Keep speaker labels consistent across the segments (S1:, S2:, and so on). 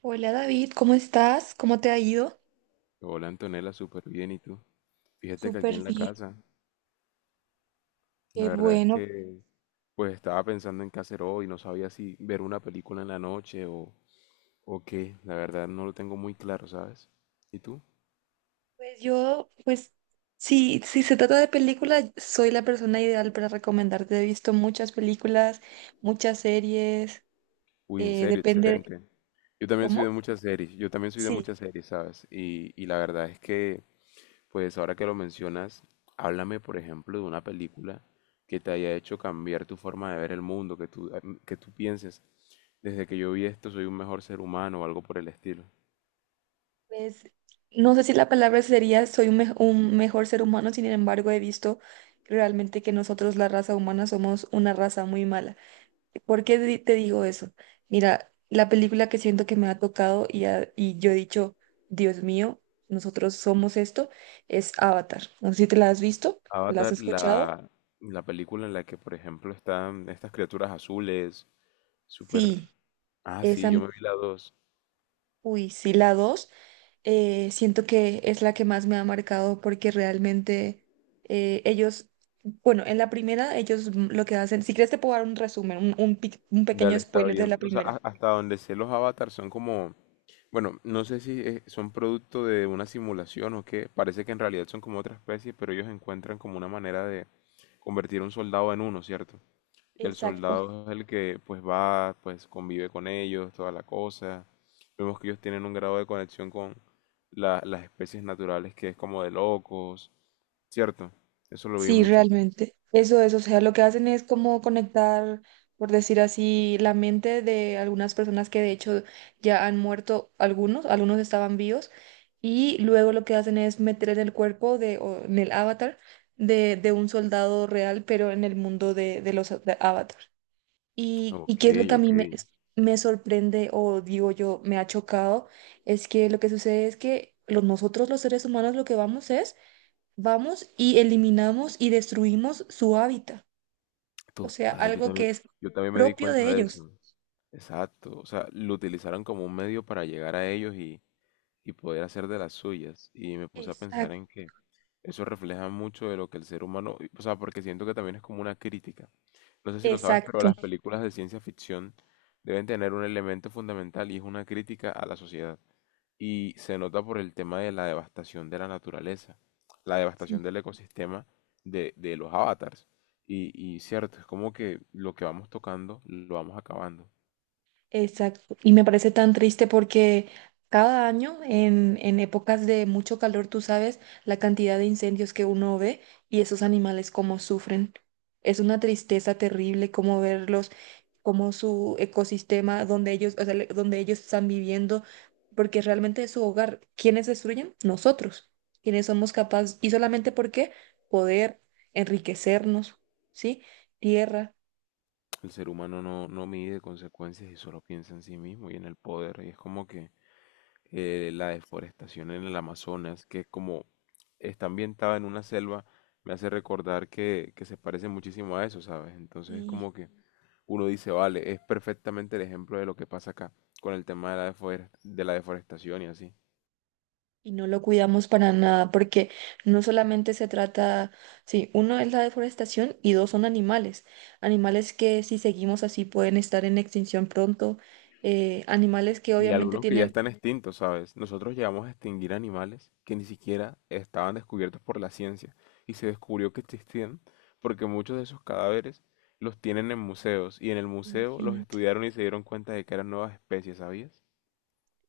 S1: Hola David, ¿cómo estás? ¿Cómo te ha ido?
S2: Hola Antonella, súper bien. ¿Y tú? Fíjate que aquí
S1: Súper
S2: en la
S1: bien,
S2: casa, la
S1: qué
S2: verdad es
S1: bueno.
S2: que pues estaba pensando en qué hacer hoy, no sabía si ver una película en la noche o qué, la verdad no lo tengo muy claro, ¿sabes? ¿Y tú?
S1: Pues yo, pues sí, si se trata de películas, soy la persona ideal para recomendarte. He visto muchas películas, muchas series,
S2: Uy, en serio,
S1: depende,
S2: excelente.
S1: ¿cómo?
S2: Yo también soy de
S1: Sí,
S2: muchas series, ¿sabes? Y la verdad es que pues ahora que lo mencionas, háblame, por ejemplo, de una película que te haya hecho cambiar tu forma de ver el mundo, que tú pienses, desde que yo vi esto soy un mejor ser humano o algo por el estilo.
S1: pues no sé si la palabra sería un mejor ser humano, sin embargo he visto realmente que nosotros, la raza humana, somos una raza muy mala. ¿Por qué te digo eso? Mira, la película que siento que me ha tocado y yo he dicho, Dios mío, nosotros somos esto, es Avatar. No sé si te la has visto, ¿la has
S2: Avatar,
S1: escuchado?
S2: la película en la que, por ejemplo, están estas criaturas azules, súper.
S1: Sí,
S2: Ah,
S1: esa,
S2: sí, yo
S1: m-
S2: me vi la dos.
S1: uy, sí, la 2, siento que es la que más me ha marcado porque realmente eh, ellos, bueno, en la primera ellos lo que hacen, si quieres te puedo dar un resumen, un pequeño
S2: Dale, está
S1: spoiler de la
S2: bien. O sea,
S1: primera.
S2: hasta donde sé los avatars son como bueno, no sé si son producto de una simulación o qué. Parece que en realidad son como otra especie, pero ellos encuentran como una manera de convertir a un soldado en uno, ¿cierto? Y el
S1: Exacto.
S2: soldado es el que pues va, pues convive con ellos, toda la cosa. Vemos que ellos tienen un grado de conexión con las especies naturales que es como de locos, ¿cierto? Eso lo vi
S1: Sí,
S2: mucho.
S1: realmente. Eso es, o sea, lo que hacen es como conectar, por decir así, la mente de algunas personas que de hecho ya han muerto, algunos estaban vivos, y luego lo que hacen es meter en el cuerpo de, o en el avatar de un soldado real, pero en el mundo de los de avatar. Y
S2: Ok,
S1: qué es lo que a
S2: ok.
S1: mí me sorprende o digo yo, me ha chocado, es que lo que sucede es que nosotros los seres humanos lo que vamos es vamos y eliminamos y destruimos su hábitat, o sea,
S2: Total,
S1: algo que es
S2: yo también me di
S1: propio
S2: cuenta
S1: de
S2: de
S1: ellos.
S2: eso. Exacto. O sea, lo utilizaron como un medio para llegar a ellos poder hacer de las suyas. Y me puse a pensar
S1: Exacto.
S2: en que eso refleja mucho de lo que el ser humano, o sea, porque siento que también es como una crítica. No sé si lo sabes, pero
S1: Exacto.
S2: las películas de ciencia ficción deben tener un elemento fundamental y es una crítica a la sociedad. Y se nota por el tema de la devastación de la naturaleza, la
S1: Sí.
S2: devastación del ecosistema de los avatars. Y cierto, es como que lo que vamos tocando lo vamos acabando.
S1: Exacto. Y me parece tan triste porque cada año, en épocas de mucho calor, tú sabes la cantidad de incendios que uno ve y esos animales cómo sufren. Es una tristeza terrible como verlos, como su ecosistema donde ellos, o sea, donde ellos están viviendo, porque realmente es su hogar. ¿Quiénes destruyen? Nosotros. ¿Quiénes somos capaces? Y solamente porque poder enriquecernos, ¿sí? Tierra.
S2: El ser humano no mide consecuencias y solo piensa en sí mismo y en el poder. Y es como que la deforestación en el Amazonas, que como está ambientada en una selva, me hace recordar que se parece muchísimo a eso, ¿sabes? Entonces es como que uno dice, vale, es perfectamente el ejemplo de lo que pasa acá con el tema de la deforestación y así.
S1: Y no lo cuidamos para nada, porque no solamente se trata, sí, uno es la deforestación y dos son animales. Animales que si seguimos así pueden estar en extinción pronto. Eh, animales que
S2: Y
S1: obviamente
S2: algunos que ya
S1: tienen,
S2: están extintos, ¿sabes? Nosotros llegamos a extinguir animales que ni siquiera estaban descubiertos por la ciencia y se descubrió que existían porque muchos de esos cadáveres los tienen en museos y en el museo los
S1: imagínate,
S2: estudiaron y se dieron cuenta de que eran nuevas especies, ¿sabías?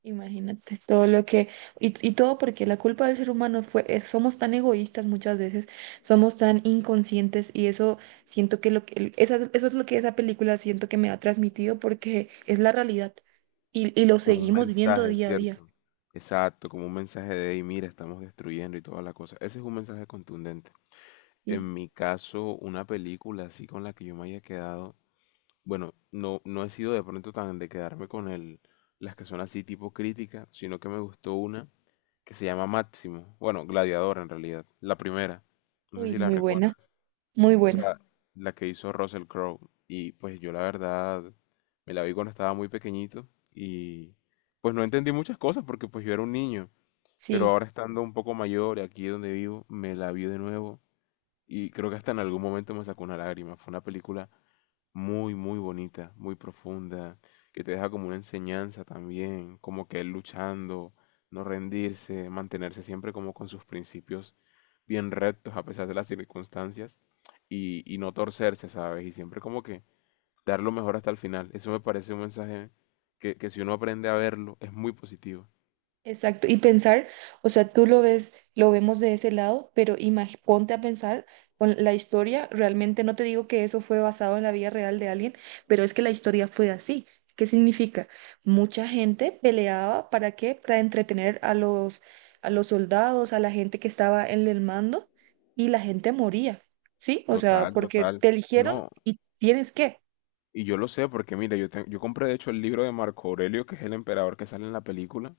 S1: imagínate, todo lo que, y todo porque la culpa del ser humano somos tan egoístas muchas veces, somos tan inconscientes y eso siento que lo que, eso es lo que esa película siento que me ha transmitido porque es la realidad y lo
S2: Como un
S1: seguimos viendo
S2: mensaje,
S1: día a día.
S2: ¿cierto? Exacto, como un mensaje de, hey, mira, estamos destruyendo y toda la cosa. Ese es un mensaje contundente.
S1: Sí,
S2: En mi caso, una película así con la que yo me haya quedado, bueno, no he sido de pronto tan de quedarme con las que son así tipo crítica, sino que me gustó una que se llama Máximo. Bueno, Gladiador en realidad, la primera. No sé
S1: uy,
S2: si la recuerdas.
S1: muy
S2: O
S1: buena,
S2: sea, la que hizo Russell Crowe. Y pues yo la verdad me la vi cuando estaba muy pequeñito y pues no entendí muchas cosas porque pues yo era un niño. Pero
S1: sí,
S2: ahora estando un poco mayor y aquí donde vivo, me la vi de nuevo y creo que hasta en algún momento me sacó una lágrima. Fue una película muy, muy bonita, muy profunda, que te deja como una enseñanza también, como que él luchando, no rendirse, mantenerse siempre como con sus principios bien rectos a pesar de las circunstancias y no torcerse, ¿sabes? Y siempre como que dar lo mejor hasta el final. Eso me parece un mensaje que si uno aprende a verlo es muy positivo.
S1: exacto. Y pensar, o sea, tú lo ves, lo vemos de ese lado, pero ponte a pensar con la historia, realmente no te digo que eso fue basado en la vida real de alguien, pero es que la historia fue así. ¿Qué significa? Mucha gente peleaba, ¿para qué? Para entretener a a los soldados, a la gente que estaba en el mando, y la gente moría, ¿sí? O sea,
S2: Total,
S1: porque
S2: total.
S1: te eligieron
S2: No,
S1: y tienes que,
S2: y yo lo sé porque, mira, yo compré de hecho el libro de Marco Aurelio, que es el emperador que sale en la película,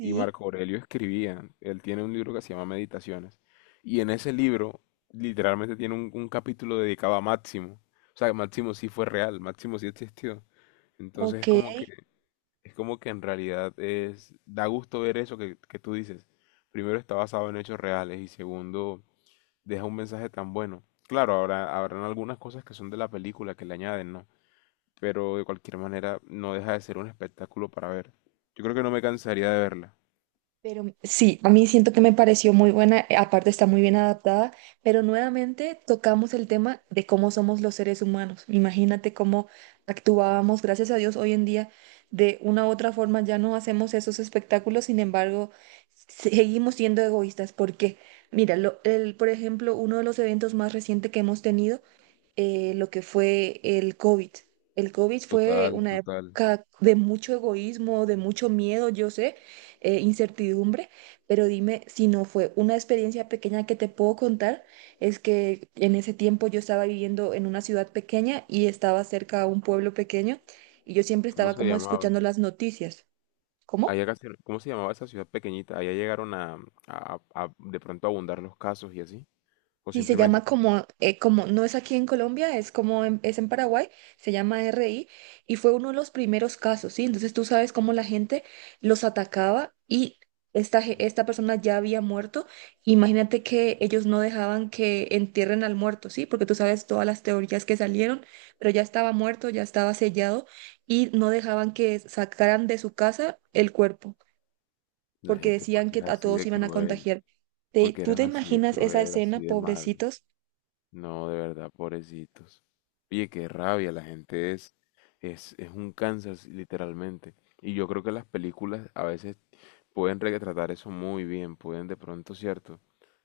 S2: y Marco Aurelio escribía, él tiene un libro que se llama Meditaciones, y en ese libro literalmente tiene un capítulo dedicado a Máximo. O sea, que Máximo sí fue real, Máximo sí existió. Entonces
S1: Ok.
S2: es como que, en realidad es, da gusto ver eso que tú dices. Primero está basado en hechos reales y segundo deja un mensaje tan bueno. Claro, habrán algunas cosas que son de la película que le añaden, ¿no? Pero de cualquier manera no deja de ser un espectáculo para ver. Yo creo que no me cansaría de verla.
S1: Pero sí, a mí siento que me pareció muy buena, aparte está muy bien adaptada, pero nuevamente tocamos el tema de cómo somos los seres humanos. Imagínate cómo actuábamos, gracias a Dios, hoy en día de una u otra forma ya no hacemos esos espectáculos, sin embargo, seguimos siendo egoístas. ¿Por qué? Mira, por ejemplo, uno de los eventos más recientes que hemos tenido lo que fue el COVID. El COVID fue
S2: Total,
S1: una
S2: total.
S1: época de mucho egoísmo, de mucho miedo, yo sé, incertidumbre, pero dime si no fue una experiencia pequeña que te puedo contar, es que en ese tiempo yo estaba viviendo en una ciudad pequeña y estaba cerca a un pueblo pequeño y yo siempre
S2: ¿Cómo
S1: estaba
S2: se
S1: como
S2: llamaba?
S1: escuchando las noticias. ¿Cómo?
S2: Allá ¿cómo se llamaba esa ciudad pequeñita? Allá llegaron a de pronto abundar los casos y así. O
S1: Sí, se
S2: simplemente
S1: llama como, como no es aquí en Colombia, es en Paraguay, se llama RI y fue uno de los primeros casos, ¿sí? Entonces tú sabes cómo la gente los atacaba y esta persona ya había muerto. Imagínate que ellos no dejaban que entierren al muerto, ¿sí? Porque tú sabes todas las teorías que salieron, pero ya estaba muerto, ya estaba sellado y no dejaban que sacaran de su casa el cuerpo
S2: la
S1: porque
S2: gente
S1: decían
S2: porque es
S1: que a
S2: así
S1: todos
S2: de
S1: iban a
S2: cruel,
S1: contagiar.
S2: porque
S1: ¿Tú te
S2: eran así de
S1: imaginas esa
S2: cruel,
S1: escena,
S2: así de malos.
S1: pobrecitos?
S2: No, de verdad, pobrecitos. Oye, qué rabia, la gente es, es un Kansas, literalmente. Y yo creo que las películas a veces pueden retratar eso muy bien, pueden de pronto, ¿cierto?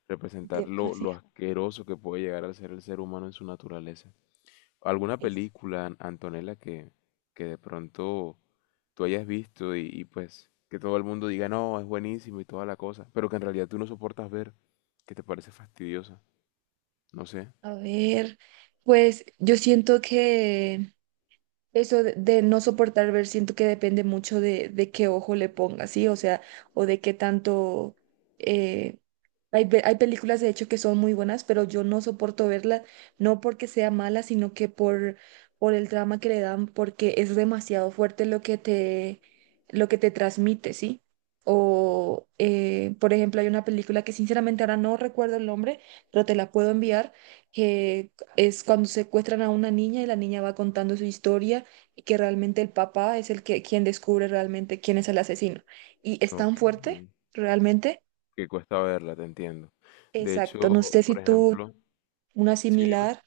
S2: Representar lo
S1: Demasiado.
S2: asqueroso que puede llegar a ser el ser humano en su naturaleza. ¿Alguna
S1: Es-
S2: película, Antonella, que de pronto tú hayas visto y pues que todo el mundo diga, no, es buenísimo y toda la cosa, pero que en realidad tú no soportas ver, que te parece fastidiosa? No sé.
S1: A ver, pues yo siento que eso de no soportar ver, siento que depende mucho de qué ojo le pongas, ¿sí? O sea, o de qué tanto... eh, hay películas, de hecho, que son muy buenas, pero yo no soporto verlas, no porque sea mala, sino por el drama que le dan, porque es demasiado fuerte lo que te transmite, ¿sí? O, por ejemplo, hay una película que sinceramente ahora no recuerdo el nombre, pero te la puedo enviar, que es cuando secuestran a una niña y la niña va contando su historia y que realmente el papá es el que quien descubre realmente quién es el asesino. Y es tan
S2: Ok.
S1: fuerte, realmente.
S2: Que cuesta verla, te entiendo. De
S1: Exacto, no
S2: hecho,
S1: sé si
S2: por
S1: tú
S2: ejemplo,
S1: una
S2: sí, dime.
S1: similar.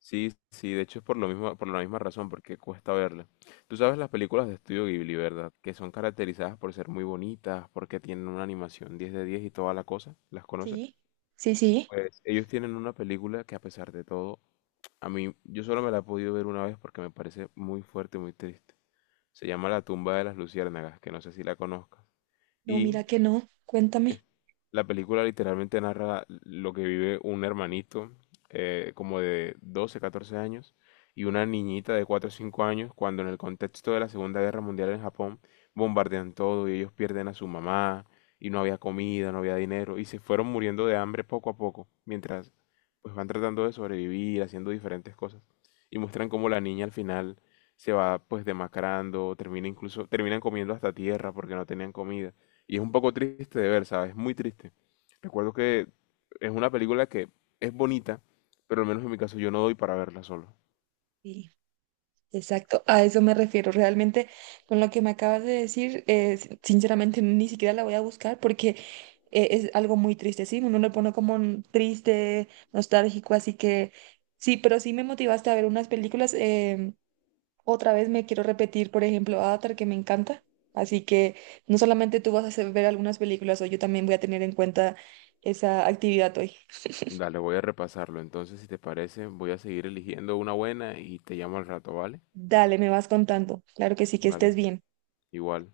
S2: Sí, sí, de hecho es por lo mismo, por la misma razón, porque cuesta verla. Tú sabes las películas de Estudio Ghibli, ¿verdad? Que son caracterizadas por ser muy bonitas, porque tienen una animación 10/10 y toda la cosa. ¿Las conoces?
S1: Sí, sí, sí.
S2: Pues ellos tienen una película que, a pesar de todo, a mí, yo solo me la he podido ver una vez porque me parece muy fuerte, muy triste. Se llama La tumba de las luciérnagas, que no sé si la conozcas.
S1: No,
S2: Y
S1: mira que no.
S2: eh,
S1: Cuéntame.
S2: la película literalmente narra lo que vive un hermanito como de 12 14 años y una niñita de 4 o 5 años cuando en el contexto de la Segunda Guerra Mundial en Japón bombardean todo y ellos pierden a su mamá y no había comida, no había dinero y se fueron muriendo de hambre poco a poco mientras pues van tratando de sobrevivir haciendo diferentes cosas y muestran cómo la niña al final se va pues demacrando, termina incluso, terminan comiendo hasta tierra porque no tenían comida y es un poco triste de ver, ¿sabes? Es muy triste. Recuerdo que es una película que es bonita, pero al menos en mi caso yo no doy para verla solo.
S1: Sí, exacto. A eso me refiero. Realmente con lo que me acabas de decir, sinceramente ni siquiera la voy a buscar porque es algo muy triste, ¿sí? Uno lo pone como un triste, nostálgico, así que sí, pero sí me motivaste a ver unas películas. Otra vez me quiero repetir, por ejemplo, Avatar, que me encanta. Así que no solamente tú vas a hacer ver algunas películas, hoy yo también voy a tener en cuenta esa actividad hoy.
S2: Dale, voy a repasarlo. Entonces, si te parece, voy a seguir eligiendo una buena y te llamo al rato, ¿vale?
S1: Dale, me vas contando. Claro que sí, que
S2: Vale,
S1: estés bien.
S2: igual.